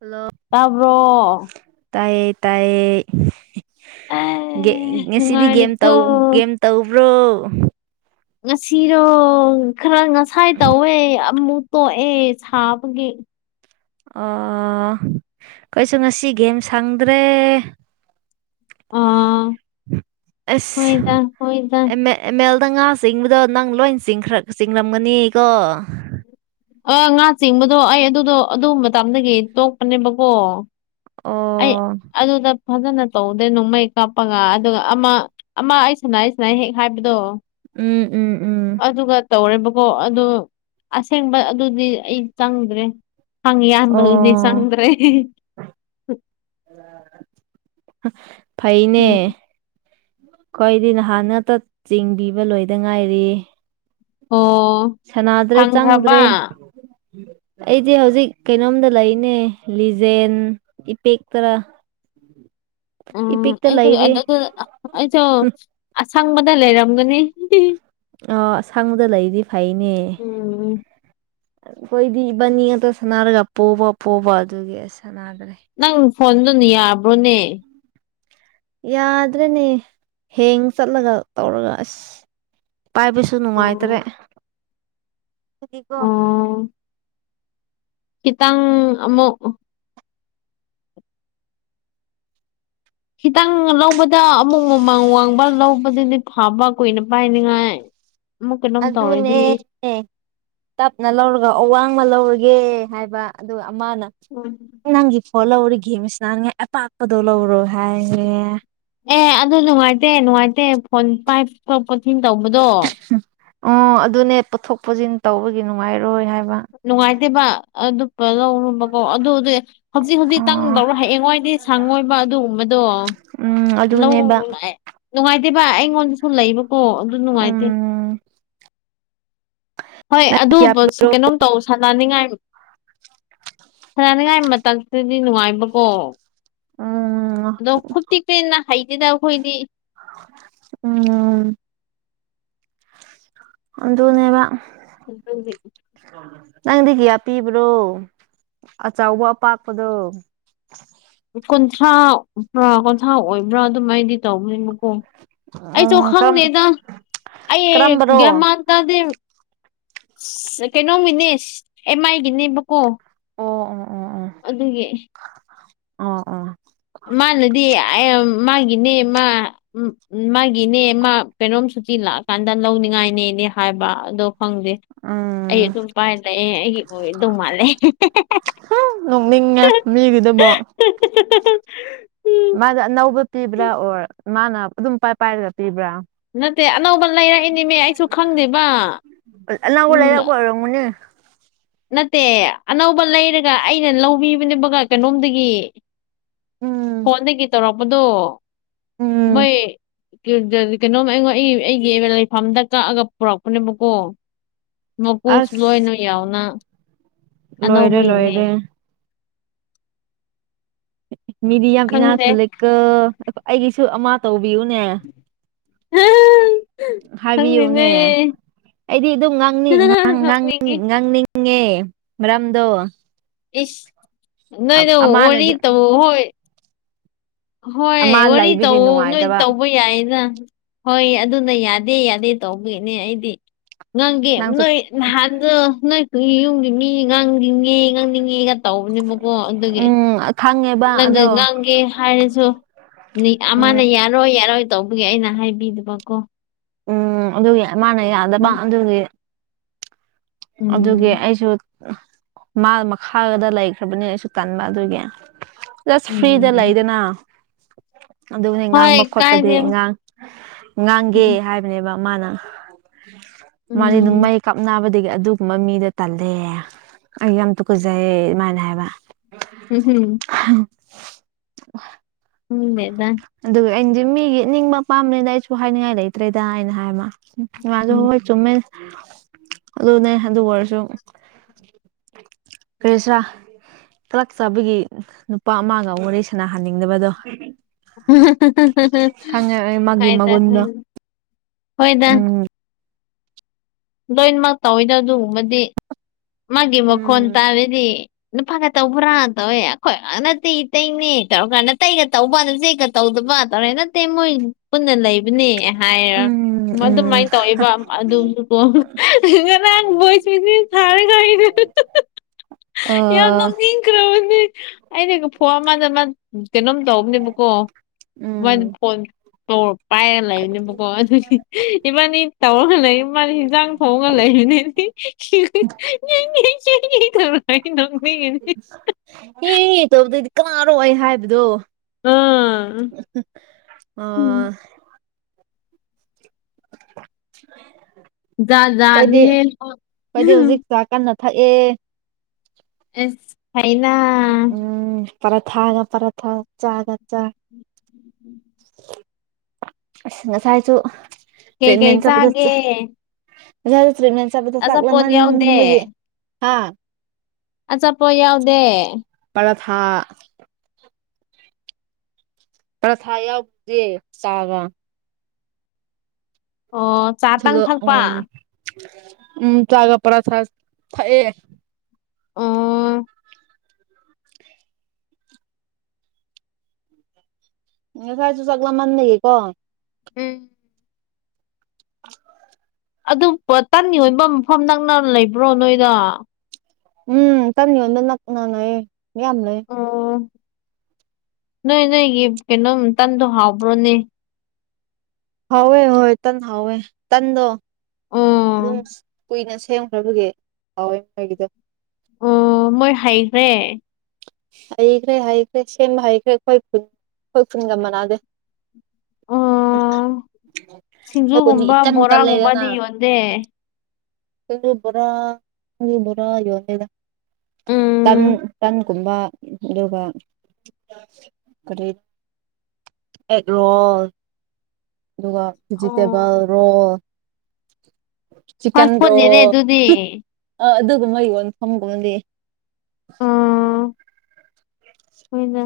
hello ꯇꯥꯕ꯭ꯔꯣ ꯇꯥꯏꯌꯦ ꯇꯥꯏꯌꯦ ꯑꯦ ꯉꯁꯤꯗꯤ ꯒꯦꯝ ꯅꯨꯡꯉꯥꯏꯔꯤꯀꯣ ꯇꯧ ꯒꯦꯝ ꯇꯧꯕ꯭ꯔꯣ ꯉꯁꯤꯔꯣ ꯈꯔ ꯉꯁꯥꯏ ꯇꯧꯌꯦ ꯑꯃꯨꯛ ꯇꯣꯛꯑꯦ ꯁꯥꯕꯒꯤ ꯑꯣ ꯀꯩꯁꯨ ꯉꯁꯤ ꯒꯦꯝ ꯁꯪꯗ꯭ꯔꯦ ꯑꯥ [unintelligible] ꯍꯣꯏꯗ ꯍꯣꯏꯗ ꯑꯦꯃꯦꯜꯗ ꯉꯥ ꯆꯤꯡꯕꯗꯣ ꯅꯪ ꯂꯣꯏ ꯆꯤꯡ ꯆꯤꯡꯂꯝꯒꯅꯤ ꯀꯣ ꯑ ꯉꯥ ꯆꯤꯡꯕꯗꯣ ꯑꯩ ꯑꯗꯨꯗꯣ ꯑꯗꯨ ꯃꯇꯃꯗꯒꯤ ꯇꯣꯛꯄꯅꯦꯕꯀꯣ ꯑꯩ ꯑꯣ ꯑꯗꯨꯗ ꯐꯖꯅ ꯇꯧꯗꯦ ꯅꯣꯡꯃꯩ ꯀꯥꯞꯄꯒ ꯑꯗꯨꯒ ꯑꯃ ꯑꯃ ꯑꯩ [unintelligible] ꯍꯦꯛ ꯍꯥꯏꯕꯗꯣ ꯎꯝ ꯎꯝ ꯎꯝ ꯑꯗꯨꯒ ꯇꯧꯔꯦꯕꯀꯣ ꯑꯗꯨ ꯑꯁꯦꯡꯕ ꯑꯗꯨꯗꯤ ꯑꯩ ꯆꯪꯗ꯭ꯔꯦ ꯑꯣ [unintelligible] ꯆꯪꯗ꯭ꯔꯦ ꯎꯝ ꯐꯩꯅꯦ ꯑꯩꯈꯣꯏꯗꯤ ꯅꯍꯥꯟꯅꯛꯇ ꯆꯤꯡꯕꯤꯕ ꯂꯣꯏꯗ ꯉꯥꯏꯔꯤ ꯑꯣ ꯁꯥꯟꯅꯗ꯭ꯔꯦ ꯐꯪꯈ꯭ꯔꯕ ꯆꯪꯗ꯭ꯔꯦ ꯑꯩꯗꯤ ꯍꯧꯖꯤꯛ ꯀꯩꯅꯣꯝꯗ ꯂꯩꯅꯦ ꯂꯤꯖꯦꯟ ꯏꯄꯦꯛ ꯇꯔꯥ [inaudible] ꯎꯝ ꯑꯩꯁꯨ [unintelligible] ꯑꯩꯁꯨ ꯑꯁꯪꯕꯗ ꯂꯩꯔꯝꯒꯅꯤ ꯑꯣ ꯑꯁꯪꯕꯗ ꯂꯩꯗꯤ ꯐꯩꯅꯦ ꯎꯝ ꯑꯩꯈꯣꯏꯗꯤ ꯏꯕꯥꯟꯅꯤ ꯉꯥꯛꯇ ꯁꯥꯟꯅꯔꯒ ꯄꯣꯕ ꯄꯣꯕ ꯑꯗꯨꯒꯤ ꯑꯁ ꯁꯥꯟꯅꯗ꯭ꯔꯦ ꯅꯪ ꯐꯣꯟꯗꯨꯅ ꯌꯥꯕ꯭ꯔꯣꯅꯦ ꯌꯥꯗ꯭ꯔꯦꯅꯦ ꯍꯦꯡ ꯆꯠꯂꯒ ꯇꯧꯔꯒ ꯑꯁ ꯄꯥꯏꯕꯁꯨ ꯁꯨ ꯎꯝ ꯅꯨꯡꯉꯥꯏꯇ꯭ꯔꯦ ꯍꯥꯏꯗꯤ ꯀꯣ ꯎꯝ ꯈꯤꯇꯪ ꯑꯃꯨꯛ ꯈꯤꯇꯪ ꯂꯧꯕꯗ ꯑꯃꯨꯛ ꯃꯃꯥꯡ ꯋꯥꯡꯕ ꯂꯧꯕꯗꯨꯗꯤ ꯐꯕ ꯀꯨꯏꯅ ꯄꯥꯏꯅꯤꯉꯥꯏ ꯃꯨꯛ ꯀꯩꯅꯣꯝ ꯑꯗꯨꯅꯦ ꯇꯧꯔꯥꯗꯤ ꯇꯞꯅ ꯂꯧꯔꯒ ꯑꯋꯥꯡꯃ ꯂꯧꯔꯒꯦ ꯍꯥꯏꯕ ꯑꯗꯨꯒ ꯑꯃꯅ ꯎꯝ ꯅꯪꯒꯤ ꯍꯣ ꯂꯧꯔ ꯒꯦꯁ ꯅꯥꯟꯉꯥꯏ ꯑꯄꯥꯛꯄꯗꯣ ꯂꯧꯔꯣ ꯍꯥꯏꯌꯦꯦ ꯑꯦ ꯑꯗꯨ ꯅꯨꯡꯉꯥꯏꯇꯦ ꯅꯨꯡꯉꯥꯏꯇꯦ ꯐꯣꯟ ꯄꯥꯏꯄ ꯀꯣꯆꯤꯡ ꯇꯧꯕꯗꯣ ꯎ ꯑꯣ ꯑꯗꯨꯅꯦ ꯄꯨꯣꯠꯊꯣꯛ ꯄꯨꯁꯤꯟ ꯇꯧꯕꯒꯤ ꯅꯨꯡꯉꯥꯏꯔꯣꯏ ꯍꯥꯏꯕ ꯅꯨꯡꯉꯥꯏꯇꯦꯕ ꯑꯗꯨꯄ ꯂꯧ ꯑꯣ ꯑꯗꯨꯗꯤ ꯍꯧꯖꯤꯛ ꯍꯧꯖꯤꯛꯇꯪ ꯑꯣ ꯂꯧꯔꯣ ꯍꯌꯦꯡꯉꯣꯏꯗꯤ ꯁꯪꯉꯣꯏꯕ ꯑꯗꯨꯒꯨꯝꯕꯗꯣ ꯎꯝ ꯂꯧ ꯑꯗꯨꯅꯦꯕ ꯅꯨꯡꯉꯥꯏꯇꯦ ꯚ ꯑꯩꯉꯣꯟꯗꯁꯨ ꯂꯩꯕꯀꯣ ꯑꯗꯨ ꯅꯨꯡꯉꯥꯏꯇꯦ ꯎꯝ ꯍꯣꯏ ꯅꯪ ꯑꯗꯨ ꯀꯌꯥ ꯀꯩꯅꯣꯝ ꯇꯧ ꯁꯅꯅꯤꯡꯉꯥꯏ ꯁꯥꯟꯅꯅꯤꯡꯉꯥꯏ ꯃꯇꯝꯁꯤꯗꯗꯤ ꯅꯨꯡꯉꯥꯏꯕꯀꯣ ꯎꯝ ꯑꯗꯣ ꯈꯨꯇꯤꯛꯇꯤꯅ ꯍꯩꯇꯦꯗ ꯑꯩꯈꯣꯏꯗꯤ ꯎꯝ ꯑ ꯇꯅꯦꯕ ꯎ ꯅꯪꯗꯤ ꯀꯤꯌꯥ ꯄꯤꯕ꯭ꯔꯣ ꯑꯆꯕ ꯑꯄꯥꯛꯄꯗꯣ ꯀꯨꯟꯊ꯭ꯔꯥ꯭ꯔꯥ ꯀꯨꯟꯊ꯭ꯔꯥ ꯑꯣꯏꯕ꯭ꯔꯥ ꯑꯗꯨꯃꯥꯏꯗꯤ ꯇꯧꯕꯅꯦ ꯃꯈꯀꯣꯡ ꯑꯩꯁꯨ ꯎꯝ ꯀꯔꯝ ꯈꯪꯗꯦꯗ ꯑꯩ ꯀꯔꯝꯕꯔꯣ ꯒ꯭ꯌꯥꯃꯥꯟ ꯇꯗꯤ ꯀꯩꯅꯣꯝꯒꯤꯅꯦ ꯑꯦꯝ ꯑꯥꯏꯒꯤꯅꯦꯕꯀꯣ ꯑꯣ ꯑꯣ ꯑꯣ ꯑꯗꯨꯒ ꯑꯣ ꯑꯣ ꯃꯥꯅꯗꯤ ꯃꯥꯒꯤꯅꯦ ꯃꯥ ꯎꯝ ꯃꯥꯒꯤꯅꯦ ꯃꯥ ꯄꯦꯔꯣꯝ ꯁꯨꯇꯤ ꯂꯥꯛꯑꯀꯥꯟꯗ ꯂꯧꯅꯤꯡꯉꯥꯏꯅꯦꯅꯦ ꯍꯥꯏꯕ ꯑꯗꯣ ꯐꯪꯗꯦ ꯑꯩ ꯎꯝ ꯑꯗꯨꯝ ꯄꯥꯏꯂꯛꯑꯦ ꯑꯩꯒꯤ ꯑꯣꯏꯗꯧ ꯃꯥꯜꯂꯦ ꯍꯨꯝ ꯅꯣꯛꯅꯤꯡꯉꯦ ꯃꯤꯒꯤꯗꯨꯕꯣ ꯎꯝ ꯃꯥꯗ ꯑꯅꯧꯕ ꯄꯤꯕ꯭ꯔꯥ ꯑꯣꯔ ꯃꯥꯅ ꯑꯗꯨꯝ ꯄꯥꯏ ꯄꯥꯏꯔꯒ ꯄꯤꯕ꯭ꯔꯥ ꯅꯠꯇꯦ ꯑꯅꯧꯕ ꯂꯩꯔꯛꯏꯅꯦꯃꯦ ꯑꯩꯁꯨ ꯈꯪꯗꯦꯕ ꯑꯅꯧꯕ ꯎꯝ ꯂꯩꯔꯛꯄ ꯑꯣꯏꯔꯝꯒꯅꯤ ꯅꯠꯇꯦ ꯑꯅꯧꯕ ꯂꯩꯔꯒ ꯑꯩꯅ ꯂꯧꯕꯤꯕꯅꯦꯕꯒ ꯀꯩꯅꯣꯝꯗꯒꯤ ꯎꯝ ꯐꯣꯟꯗꯒꯤ ꯇꯧꯔꯛꯄꯗꯣ ꯎꯝ ꯃꯣꯏ ꯀꯩꯅꯣꯝ ꯑꯩꯉꯣꯟ ꯑꯩ ꯑꯩꯒꯤ ꯂꯩꯐꯝꯗ ꯀꯛꯑꯒ ꯄꯨꯔꯛꯄꯅꯦꯕꯀꯣ ꯃꯄꯨꯁꯨ ꯑꯁ ꯂꯣꯏꯅ ꯌꯥꯎꯅ ꯂꯣꯏꯔꯦ ꯑꯅꯧꯕꯒꯤꯅꯦ ꯂꯣꯏꯔꯦ ꯃꯤꯗꯤ ꯌꯥꯝ ꯏꯅꯥ ꯈꯪꯗꯦ ꯈꯨꯂꯛꯀ ꯑꯩꯒꯤꯁꯨ ꯑꯃ ꯇꯧꯕꯤꯌꯨꯅꯦ ꯈꯪꯗꯦꯅꯦ ꯍꯥꯏꯕꯤꯌꯨꯅꯦ ꯑꯩꯗꯤ ꯑꯗꯨꯝꯅꯤꯡ ꯅꯣꯛꯅꯤꯡꯉꯤ ꯉꯥꯡꯅꯤꯡꯉꯦ ꯃꯔꯝꯗꯣ ꯏꯁ ꯅꯣꯏ ꯅ ꯑ- ꯋꯥꯔꯤ ꯑꯃꯅꯗꯤ ꯇꯕꯨ ꯍꯣꯏ ꯍꯣꯏ ꯑꯃ ꯋꯥꯔꯤ ꯂꯩꯕꯒꯤ ꯇꯧ ꯅꯣꯏ ꯅꯨꯡꯉꯥꯏꯇꯕ ꯇꯧꯕ ꯌꯥꯏꯌꯦꯅ ꯍꯣꯏ ꯑꯗꯨꯅ ꯌꯥꯗꯦ ꯌꯥꯗꯦ ꯇꯧꯕꯒꯤꯅꯦ ꯑꯩꯗꯤ ꯉꯥꯡꯒꯦ ꯅꯪꯁꯨ ꯅꯣꯏ ꯅꯍꯥꯟꯗ ꯅꯣꯏ ꯌꯨꯝꯒꯤ ꯃꯤ ꯉꯥꯡꯅꯤꯡꯉꯦ ꯉꯥꯡꯅꯤꯡꯉꯦꯒ ꯇꯧꯕꯅꯦꯕꯀꯣ ꯑꯗꯨ ꯎꯝ ꯈꯪꯉꯦ ꯅꯪꯒ ꯉꯥꯡꯒꯦ ꯍꯥꯏꯔꯁꯨ ꯃꯤ ꯑꯃꯅ ꯎꯝ ꯌꯥ ꯌꯥꯔꯣꯏ ꯌꯥꯔꯣꯏ ꯇꯧꯕꯒꯤ ꯑꯩꯅ ꯍꯥꯏꯕꯤꯗꯨꯕꯀꯣ ꯎꯝ ꯑꯗꯨꯒꯤ ꯃꯥꯅ ꯌꯥꯗꯕ ꯎꯝ ꯑꯗꯨꯒꯤ ꯑꯗꯨꯒꯤ ꯎꯝ ꯑꯩꯁꯨ ꯃꯥ ꯃꯈꯥꯒꯗ ꯂꯩꯈ꯭ꯔꯕꯅꯤ ꯑꯩꯁꯨ ꯇꯟꯕ ꯑꯗꯨꯒꯤ ꯖꯁ ꯐ꯭ꯔꯤꯗ ꯎꯝ ꯂꯩꯗꯅ ꯑꯗꯨꯒꯅꯤ ꯍꯣꯏ ꯉꯥꯡꯕ ꯈꯣꯠꯄꯗꯤ ꯀꯥꯏꯗꯦ ꯉꯥꯡꯒꯦ ꯎꯝ ꯍꯥꯏꯕ ꯕ ꯃꯥꯅ ꯃꯥꯗꯤ ꯅꯨꯡꯃꯩ ꯀꯥꯞꯕꯗꯤꯒ ꯑꯗꯨꯒꯨꯝꯕ ꯃꯤꯗꯣ ꯇꯜꯂꯦ ꯑꯩ ꯌꯥꯝ ꯇꯨꯀꯠꯆꯩꯌꯦ ꯑꯗꯨꯃꯥꯏꯅ ꯍꯥꯏꯕ ꯎꯝ ꯍꯝ ꯎꯝꯃꯦꯦꯗꯥ ꯑꯗꯨꯒ ꯑꯩꯅꯁꯦ ꯃꯤꯒꯤ ꯅꯤꯡꯕ ꯄꯥꯝꯕꯅꯤꯅ ꯑꯩꯁꯨ ꯍꯥꯏꯅꯤꯡꯉꯥꯏ ꯂꯩꯇ꯭ꯔꯦꯗ ꯑꯩꯅ ꯍꯥꯏꯕ ꯃꯥꯁꯨ ꯎꯝ ꯍꯋꯥꯣꯏ ꯆꯨꯝꯃꯦ ꯑꯗꯨꯅꯦ ꯑꯗꯨ ꯑꯣꯏꯔꯁꯨ ꯐꯦꯁꯔꯥ ꯀꯂꯛ ꯆꯥꯕꯒꯤ ꯅꯨꯄꯥ ꯑꯃꯒ ꯋꯥꯔꯤꯣꯔꯦ ꯁꯅꯥꯍꯟꯅꯤꯡꯗꯕꯗꯣ ꯑꯩ ꯃꯥꯒꯤ ꯍꯥꯏꯗ ꯃꯒꯨꯟꯗꯣ ꯍꯣꯏꯗ ꯎꯝ ꯂꯣꯏꯅꯃꯛ ꯇꯧꯋꯤꯗꯣ ꯑꯗꯨꯒꯨꯝꯕꯗꯤ ꯃꯥꯒꯤ ꯃꯈꯣꯟ ꯎꯝ ꯇꯥꯔꯗꯤ ꯅꯨꯄꯥꯒ ꯇꯧꯕ꯭ꯔꯥ ꯇꯧꯋꯦ ꯑꯩꯈꯣꯏ ꯅꯠꯇꯦ ꯑꯩꯈꯣꯏꯅꯤ ꯇꯧꯔꯀꯥꯟꯗ ꯅꯥꯇꯩꯒ ꯇꯧꯕ ꯅꯆꯦꯒ ꯇꯧꯗꯕ ꯇꯧꯔꯦ ꯅꯠꯇꯦ ꯃꯣꯏ ꯄꯨꯟꯅ ꯂꯩꯕꯅꯦ ꯍꯥꯏꯔ ꯎꯝ ꯎꯝ ꯑꯗꯨꯃꯥꯏꯅ ꯇꯧꯋꯦꯕ ꯑꯗꯨꯁꯨꯀꯣ ꯉꯔꯥꯡ ꯕꯣꯏꯁ ꯃꯦꯁꯁꯦ ꯊꯥꯔ ꯀꯅꯦ ꯑ ꯌꯥꯝ ꯅ ꯑꯩꯅ ꯐꯣꯔ ꯃꯥꯗ ꯃꯥ ꯀꯩꯅꯣꯝ ꯇꯧꯕꯅꯦꯕꯀꯣ ꯎꯝ ꯋꯥꯟ ꯐꯣꯟ ꯇ ꯄꯥꯏꯔꯒ ꯂꯩꯔꯤꯅꯦꯕꯀꯣ ꯑꯗꯨꯗꯤ ꯏꯃꯅꯤ ꯇꯧꯔꯒ ꯂꯩ ꯏꯃꯅꯤ ꯍꯟꯖꯥꯡ ꯊꯣꯡꯉꯒ ꯂꯩꯔꯤꯅꯤ ꯑꯩ ꯅꯣꯛꯅꯤꯡꯉꯤꯅꯤ ꯍ ꯇꯧꯕꯗꯗꯤ ꯀꯅꯥꯅꯣ ꯍꯥꯏꯕꯗꯣ ꯑ ꯎꯝ ꯑ ꯌꯥꯖꯅꯤ ꯍꯦ ꯆꯥꯛ ꯀꯟꯅ ꯊꯛꯑꯦ ꯑꯦ ꯍꯩꯅ ꯎꯝ ꯄꯔꯠꯒ ꯄꯔꯠ ꯆꯒ ꯆ ꯁ ꯉꯁꯥꯏꯁꯨ ꯇ ꯀꯩꯀꯩ ꯃꯦꯟ ꯆ ꯄꯨ ꯆꯥꯒꯦ ꯇ꯭ꯔꯤꯠꯃꯦꯟ ꯆꯠꯄꯗ ꯆꯥꯛ ꯑꯆꯥꯄꯣꯠ ꯌꯥꯎꯗꯦ ꯂꯝꯃꯟꯕꯒꯤ ꯍꯥ ꯑꯆꯥꯄ ꯌꯥꯎꯗꯦ ꯄꯔꯊꯥ ꯄ꯭ꯔꯊꯥ ꯌꯥꯎꯗꯦ ꯆꯥꯕ ꯑꯣ ꯆꯥ ꯇꯪ ꯊꯨꯂꯣ ꯊꯛꯄ ꯎꯝ ꯎꯝ ꯆꯥꯒ ꯄꯔ ꯊꯌꯦ ꯑꯣ ꯁꯥꯏ ꯆꯁꯨ ꯆꯥꯛ ꯂꯥꯝꯃꯟ ꯂꯩꯌꯦ ꯀꯣ ꯎꯝ ꯑ ꯑꯗꯨ ꯇꯟꯒꯤ ꯑꯣꯏꯕ ꯃꯐꯝ ꯅꯪꯅ ꯂꯩꯕ꯭ꯔꯣ ꯅꯣꯏꯗ ꯎꯝ ꯀꯔ ꯌꯣꯟꯕ ꯅꯛꯅꯌꯦ ꯃꯤꯌꯥꯝꯅ ꯑꯣ ꯅꯣꯏ ꯅꯣꯏꯒꯤ ꯀꯩꯅꯣꯝꯇꯟꯗꯣ ꯍꯥꯎꯕ꯭ꯔꯣꯅꯦ ꯍꯋ ꯍ ꯇ ꯍꯋ ꯇꯗꯣ ꯎꯝ ꯀꯨꯏꯅ ꯁꯦꯝꯈ꯭ꯔꯕꯒꯤ ꯍꯥꯎꯋꯦ ꯃꯣꯏꯒꯤꯗ ꯑꯣ ꯃꯣꯏ ꯍꯩꯈꯔꯦ ꯍꯩꯈ꯭ꯔꯦ ꯍꯩꯈ꯭ꯔꯦ ꯁꯦꯝꯕ ꯍꯩꯈ꯭ꯔꯦ ꯑꯩꯈꯣꯏ ꯈꯨꯜ ꯑꯩꯈꯣꯏ ꯈꯨꯨꯟꯒ ꯃꯅꯥꯗꯦ ꯑꯣ [inaudible] ꯍꯗꯤ ꯁꯤꯡꯖꯨꯒꯨꯝꯕ ꯏꯀꯟ ꯀꯟ ꯂꯩꯗꯅ ꯕꯣꯔꯥꯒꯨꯝꯕꯗꯤ ꯌꯣꯟꯗꯦ ꯆ ꯄꯨꯔꯥ ꯇ ꯄꯨꯨꯔꯥ ꯌꯣꯟꯗꯦꯗ ꯇꯟ ꯎꯝ ꯇꯟ ꯀꯨꯝꯕ ꯑꯗꯨꯒ ꯀꯔꯤ ꯑꯦꯛ ꯔꯣꯜ ꯑꯗꯨꯒ ꯚꯤꯖꯤꯇꯦꯕꯜ ꯑꯣ ꯔꯣꯜ ꯆꯤꯛꯀꯟ ꯐꯥꯁ ꯐꯨꯗꯅꯤꯅꯦ ꯔꯣꯜ ꯑꯗꯨꯗꯤ ꯑ ꯑꯗꯨꯒꯨꯝꯕ ꯌꯣꯟꯐꯝꯒꯨꯝꯕꯗꯤ ꯑꯥ ꯍꯣꯏꯅ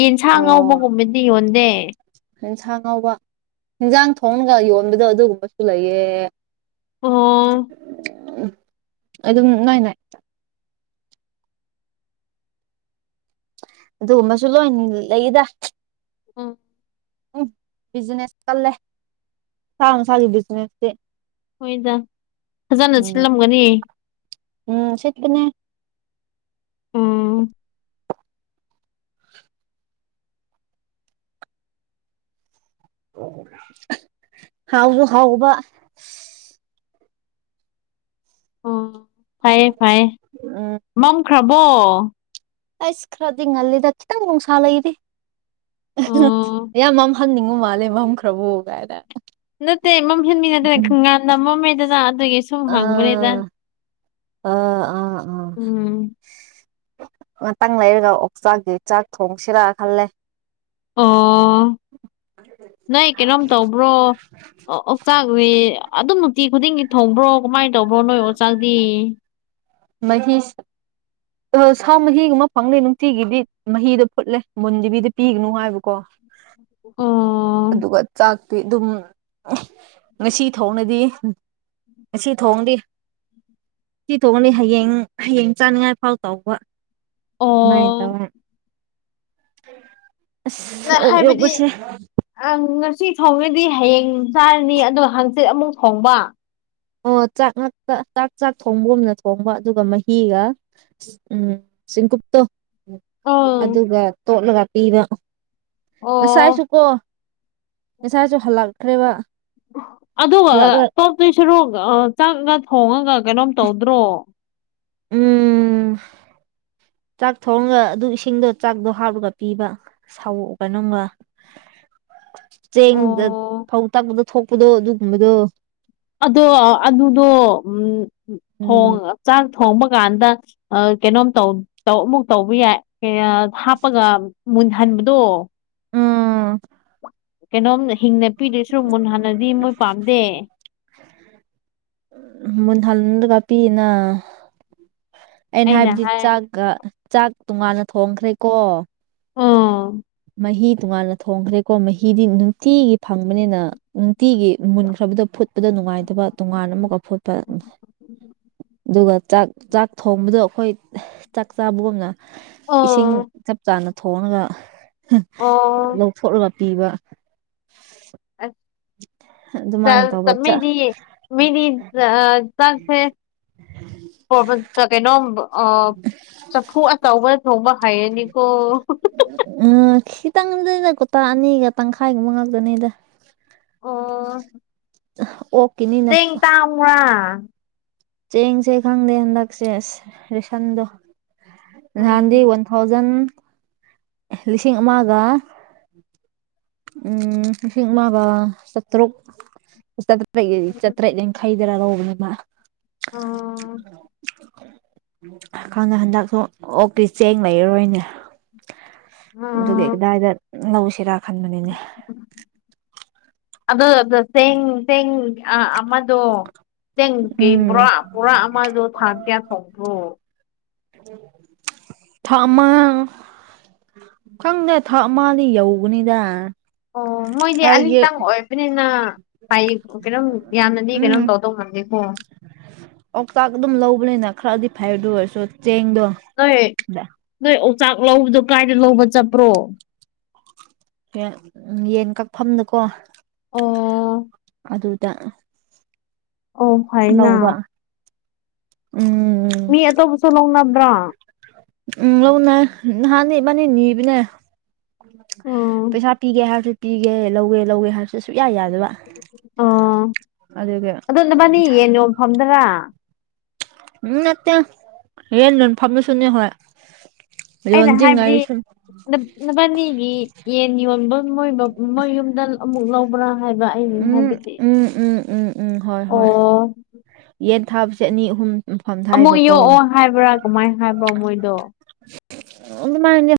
ꯌꯦꯟꯁꯥꯡ ꯑꯣ ꯉꯧꯕꯒꯨꯝꯕꯗꯤ ꯌꯣꯟꯗꯦ ꯌꯦꯟꯁꯥꯡ ꯉꯥꯎꯕ ꯌꯦꯟꯖꯥꯡ ꯊꯣꯡꯒ ꯌꯣꯟꯕꯗꯣ ꯑꯗꯨꯒꯨꯝꯕꯁꯨ ꯂꯩꯌꯦ ꯑꯣ ꯎ ꯑꯗꯨꯝ ꯥꯏ ꯏ ꯑꯗꯨꯒꯨꯝꯕꯁꯨ ꯂꯣꯏ ꯂꯩꯗ ꯎꯝ ꯎꯝ ꯕꯤꯖꯤꯅꯦꯁ ꯇꯜꯂꯦ ꯁꯥ ꯅꯨꯡꯁꯥꯒꯤ ꯕꯤꯖꯤꯅꯦꯁꯇꯤ ꯍꯣꯏꯗ ꯐꯖꯅ ꯎꯝ ꯁꯤꯜꯂꯝꯒꯅꯤ ꯎꯝ ꯁꯤꯠꯄꯅꯦ ꯎꯝ ꯍꯥꯎꯁꯨ ꯍꯥꯎꯕ ꯑꯣ ꯐꯩꯌꯦ ꯐꯩꯌꯦ ꯎꯝ ꯃꯝꯈ꯭ꯔꯕꯣ ꯑꯩꯁ ꯈꯔꯗꯤ ꯉꯜꯂꯤꯗ ꯈꯤꯇꯪ ꯅꯨꯡꯁꯥ ꯂꯩꯔꯤ ꯎꯝ ꯌꯥꯝ ꯍꯟꯅꯤꯡꯕ ꯃꯥꯜꯂꯦ ꯃꯝꯈ꯭ꯔꯕ ꯀꯥꯏꯅ ꯅꯠꯇꯦ ꯃꯝꯍꯦꯟꯃꯤ ꯅꯗꯅ ꯎꯝ ꯈꯪꯒꯅ ꯃꯝꯃꯦꯗꯅ ꯑꯗꯨꯒꯤꯁꯨ ꯑꯥ ꯑꯥ ꯑꯥ ꯑꯥ ꯎꯝ ꯉꯥꯛꯇꯪ ꯂꯩꯔꯒ ꯑꯣꯛꯆꯥꯛꯀꯤ ꯆꯥꯛ ꯊꯣꯡꯁꯤꯔ ꯈꯜꯂꯦ ꯑꯣ ꯅꯣꯏ ꯀꯩꯅꯣꯝ ꯇꯧ ꯭ꯔꯣ ꯑꯣꯆꯥꯛꯁꯤ ꯑꯗꯨꯝ ꯅꯨꯡꯇꯤ ꯈꯨꯗꯤꯡꯒꯤ ꯊꯣꯡꯕ꯭ꯔꯣ ꯀꯃꯥꯏꯅ ꯇꯧꯕꯣ ꯅꯣꯏ ꯑꯣꯆꯥꯛꯇꯤ ꯃꯍꯤꯁ ꯑ ꯁꯥ ꯃꯍꯤꯒꯨꯝꯕ ꯐꯪꯅꯤ ꯅꯨꯡꯇꯤꯒꯤꯗꯤ ꯃꯍꯤꯗꯣ ꯐꯨꯠꯂꯦ ꯃꯨꯟꯗꯕꯤꯗ ꯄꯤ ꯅꯨꯉꯥꯏꯕꯀꯣ ꯑꯣ ꯑꯗꯨꯒ ꯆꯥꯛ ꯑꯗꯨꯝ ꯉꯁꯤ ꯊꯣꯡꯅꯗꯤ ꯉꯁꯤ ꯊꯣꯡꯗꯤ ꯊꯣꯡꯉꯅꯤ ꯍꯌꯦꯡ ꯍꯌꯦꯡ ꯆꯥꯅꯤꯡꯉꯥꯏ ꯐꯥꯎ ꯇꯧꯕ ꯁꯨꯃꯥꯏꯅ ꯑꯣ ꯇꯧꯔꯦ ꯑꯁ ꯅ ꯑꯣꯛ ꯍꯥꯏꯕꯗꯤ ꯌꯣꯛꯄꯁꯦ ꯑꯪ ꯉꯁꯤ ꯊꯣꯡꯉꯗꯤ ꯍꯌꯦꯡ ꯆꯥꯔꯅꯤ ꯑꯗꯣ ꯍꯥꯡꯆꯤꯠ ꯑꯃꯨꯛ ꯊꯣꯡꯕ ꯑꯣ ꯆꯥꯛ ꯉꯥꯛꯇ ꯆꯥꯛ ꯆꯥꯛ ꯊꯣꯡꯕꯒꯨꯝꯅ ꯊꯣꯡꯕ ꯑꯗꯨꯒ ꯃꯍꯤꯒ ꯎꯝ ꯆꯤꯡꯀꯨꯞꯇꯣ ꯑꯪ ꯑꯗꯨꯒ ꯇꯣꯠꯂꯒ ꯄꯤꯕ ꯑꯣ ꯉꯁꯥꯏꯁꯨꯀꯣ ꯉꯁꯥꯏꯁꯨ ꯍꯜꯂꯛꯈ꯭ꯔꯦꯕ ꯑꯗꯨꯒ ꯍꯜꯂꯛꯂꯒ ꯇꯣꯠꯇꯨꯏ ꯁꯔꯨꯛ ꯆꯥꯛ ꯉꯥꯛ ꯊꯣꯡꯉꯒ ꯀꯩꯅꯣꯝ ꯇꯧꯗ꯭ꯔꯣ ꯎꯝ ꯆꯥꯛ ꯊꯣꯡꯒ ꯑꯗꯨ ꯏꯁꯤꯡꯗꯣ ꯆꯥꯛꯗꯣ ꯍꯥꯞꯂꯒ ꯄꯤꯕ ꯁꯧ ꯀꯩꯅꯣꯝꯒ ꯆꯦꯡꯗ ꯑꯣ ꯐꯧ ꯇꯛꯄꯗ ꯊꯣꯛꯄꯗꯣ ꯑꯗꯨꯒꯨꯝꯕꯗꯣ ꯑꯗꯣ ꯑꯗꯨꯗꯣ ꯎꯝ ꯎꯝ ꯊꯣꯡꯉ ꯆꯥꯛ ꯊꯣꯡꯕ ꯀꯥꯟꯗ ꯀꯩꯅꯣꯝ ꯑꯃꯨꯛ ꯇꯧꯕ ꯌꯥꯏ ꯍꯥꯞꯄꯒ ꯃꯨꯟꯍꯟꯕꯗꯣ ꯑꯥ ꯀꯩꯅꯣꯝ ꯍꯤꯡꯅ ꯄꯤꯗꯣꯏꯁꯨꯛ ꯃꯨꯟꯍꯟꯅꯗꯤ ꯃꯣꯏ ꯄꯥꯝꯗꯦ ꯃꯨꯟꯍꯟꯕꯗ ꯄꯤꯅ ꯑꯩꯅ ꯍꯥꯏꯕꯗꯤ ꯆꯥꯛꯒ ꯆꯥꯛ ꯇꯣꯉꯥꯟꯅ ꯊꯣꯡꯈ꯭ꯔꯦꯀꯣ ꯑꯣ ꯃꯍꯤ ꯇꯣꯉꯥꯟꯅ ꯊꯣꯡꯈ꯭ꯔꯦꯀꯣ ꯃꯍꯤꯗꯤ ꯅꯨꯡꯇꯤꯒꯤ ꯐꯪꯕꯅꯤꯅ ꯅꯨꯡꯇꯤꯒꯤ ꯃꯨꯟꯈ꯭ꯔꯕꯗꯨ ꯐꯨꯠꯄꯗ ꯅꯨꯡꯉꯥꯏꯇꯕ ꯇꯣꯉꯥꯟ ꯑꯃꯨꯛꯀ ꯐꯨꯠꯄ ꯑꯗꯨꯒ ꯆꯥꯛ ꯆꯥꯛ ꯊꯣꯡꯕꯗꯣ ꯑꯩꯈꯣꯏ ꯆꯥꯛ ꯆꯥꯕꯒꯨꯝꯅ ꯏꯁꯤꯡ ꯑꯣ ꯆꯞ ꯆꯥꯅ ꯊꯣꯡꯉꯒ ꯑꯣ ꯂꯧꯊꯣꯛꯂꯒ ꯄꯤꯕ ꯑꯗꯨꯃꯥꯏꯅ ꯇꯧꯕ ꯆ ꯃꯤꯗꯤ ꯃꯤꯗꯤ ꯆꯥꯛꯁꯦ ꯀꯩꯅꯣꯝ ꯆꯐꯨ ꯑꯆꯧꯕꯗ ꯊꯣꯡꯕ ꯍꯩꯔꯅꯤꯀꯣ ꯎꯝ ꯈꯤꯇꯪꯗ ꯀꯨꯇꯥ ꯑꯅꯤꯒ ꯇꯪꯈꯥꯏꯒꯨꯝꯕ ꯉꯥꯛꯇꯅꯤꯗ ꯑꯣ ꯑꯣꯛꯀꯤꯅꯤꯅ ꯆꯦꯡ ꯇꯥꯡꯕꯔ꯭ ꯆꯦꯡꯁꯦ ꯈꯪꯗꯦ ꯍꯟꯗꯛꯁꯦ ꯑꯁ ꯔꯦꯁꯟꯗꯣ ꯅꯍꯥꯟꯗꯤ ꯎꯝ ꯋꯥꯟ ꯊꯥꯎꯖꯟ ꯂꯤꯁꯤꯡ ꯑꯃꯒ ꯎꯝ ꯂꯤꯁꯤꯡ ꯑꯃꯒ ꯆꯥꯇ꯭ꯔꯨꯛ ꯆꯥꯇ꯭ꯔꯦꯠꯀꯤ ꯆꯥꯇ꯭ꯔꯦꯠ ꯈꯩꯗꯔꯥ ꯂꯧꯕꯅꯦ ꯎꯝ ꯈꯪꯉꯦ ꯍꯟꯗꯛꯁꯨ ꯑꯣꯛꯀꯤ ꯆꯦꯡ ꯂꯩꯔꯔꯣꯏꯅꯦ ꯑꯗꯨ ꯎꯝ ꯀꯗꯥꯏꯗ ꯂꯧꯁꯤꯔꯥ ꯈꯟꯕꯅꯤꯅꯦ ꯑꯗꯣ ꯁꯦꯡꯦꯡ ꯑ ꯑ ꯑꯗꯣ ꯇꯦꯡ ꯀꯩ ꯎꯝ ꯄꯨꯣꯔꯥ ꯄꯨꯔꯥ ꯑꯃꯗꯣ ꯊꯥꯡ ꯀꯌꯥ ꯊꯣꯛꯄ꯭ꯔꯣ ꯎꯝ ꯊꯥꯛ ꯑꯃ ꯈꯪꯗꯦ ꯊꯥꯛ ꯑꯃꯗꯤ ꯌꯧꯧꯕꯅꯤꯗ ꯑꯣ ꯃꯣꯏꯗꯤ ꯑꯅꯤꯛꯇꯪ ꯑꯣꯏ ꯑꯗꯨꯕꯅꯤꯅ ꯍꯥꯏ ꯀꯩꯅꯣꯝ ꯌꯥꯝꯅꯅꯤ ꯀꯩꯅꯣꯝ ꯇꯧꯗꯧ ꯉꯝꯗꯦꯀꯣ ꯑꯣꯥꯎꯇꯥꯛ ꯑꯗꯨꯝ ꯂꯧꯕꯅꯤꯅ ꯈꯔꯗꯤ ꯐꯩꯔꯗ ꯑꯣꯏꯔꯁꯨ ꯆꯦꯡꯗꯣ ꯅꯣꯏ ꯅꯣꯏ ꯑꯣꯆꯥꯛ ꯂꯧꯕꯗꯣ ꯀꯥꯏꯗ ꯂꯧꯕ ꯆꯠꯄ꯭ꯔꯣ ꯎ ꯌꯦꯟ ꯀꯛꯐꯝꯗꯨꯀꯣ ꯑꯣ ꯑꯗꯨꯗ ꯑꯣ ꯐꯥꯏꯅ ꯂꯧꯕ ꯎꯝ ꯃꯤ ꯑꯇꯣꯞꯧꯕꯁꯨ ꯂꯧꯅꯕ꯭ꯔꯣ ꯎꯝ ꯂꯧꯅꯩ ꯅꯍꯥꯟꯗꯤ ꯏꯕꯥꯅꯤ ꯅꯤꯕꯅꯦ ꯎꯝ ꯄꯩꯁꯥ ꯄꯤꯒꯦ ꯍꯥꯏꯕꯁꯨ ꯄꯤꯒꯦ ꯂꯧꯋꯦ ꯂꯧꯋꯦ ꯍꯥꯏꯕꯁꯨ ꯁꯨꯛꯌꯥ ꯌꯥꯗꯕ ꯑꯣ ꯑꯗꯨꯒꯤ ꯑꯗꯣ ꯅꯕꯥꯅꯤ ꯌꯦꯟ ꯌꯣꯝꯐꯝꯗꯔ ꯎꯝ ꯅꯠꯇꯦ ꯌꯦꯟ ꯌꯣꯟ ꯐꯝ ꯗꯨꯁꯨꯅꯦ ꯍꯣꯏ ꯑꯩꯅ ꯍꯥꯏꯕꯗꯤ ꯌꯣꯟꯗ꯭ꯔꯤꯉꯩꯁꯨ ꯅꯕꯥꯅꯤꯒꯤ ꯌꯦꯟ ꯌꯣꯟꯕ ꯃꯣꯏ ꯃꯣꯏ ꯌꯨꯝꯗ ꯑꯃꯨꯛ ꯂꯧꯕ꯭ꯔꯥ ꯍꯥꯏꯕ ꯑꯩꯅ ꯎꯝ ꯍꯥꯏꯕꯗꯤ ꯎꯝ ꯎꯝ ꯎꯝ ꯎꯝ ꯍꯣꯏ ꯍꯣꯏ ꯑꯣ ꯌꯦꯟ ꯊꯥꯕꯁꯦ ꯑꯅꯤ ꯑꯍꯨꯝ ꯃꯐꯝ ꯑꯃꯨꯛ ꯊꯥꯏꯕꯀꯣ ꯌꯣꯛꯑꯣ ꯍꯥꯏꯕ꯭ꯔꯥ ꯀꯃꯥꯏꯅ ꯍꯥꯏꯕ꯭ꯔꯣ ꯃꯣꯏꯗꯣ [unintelligible]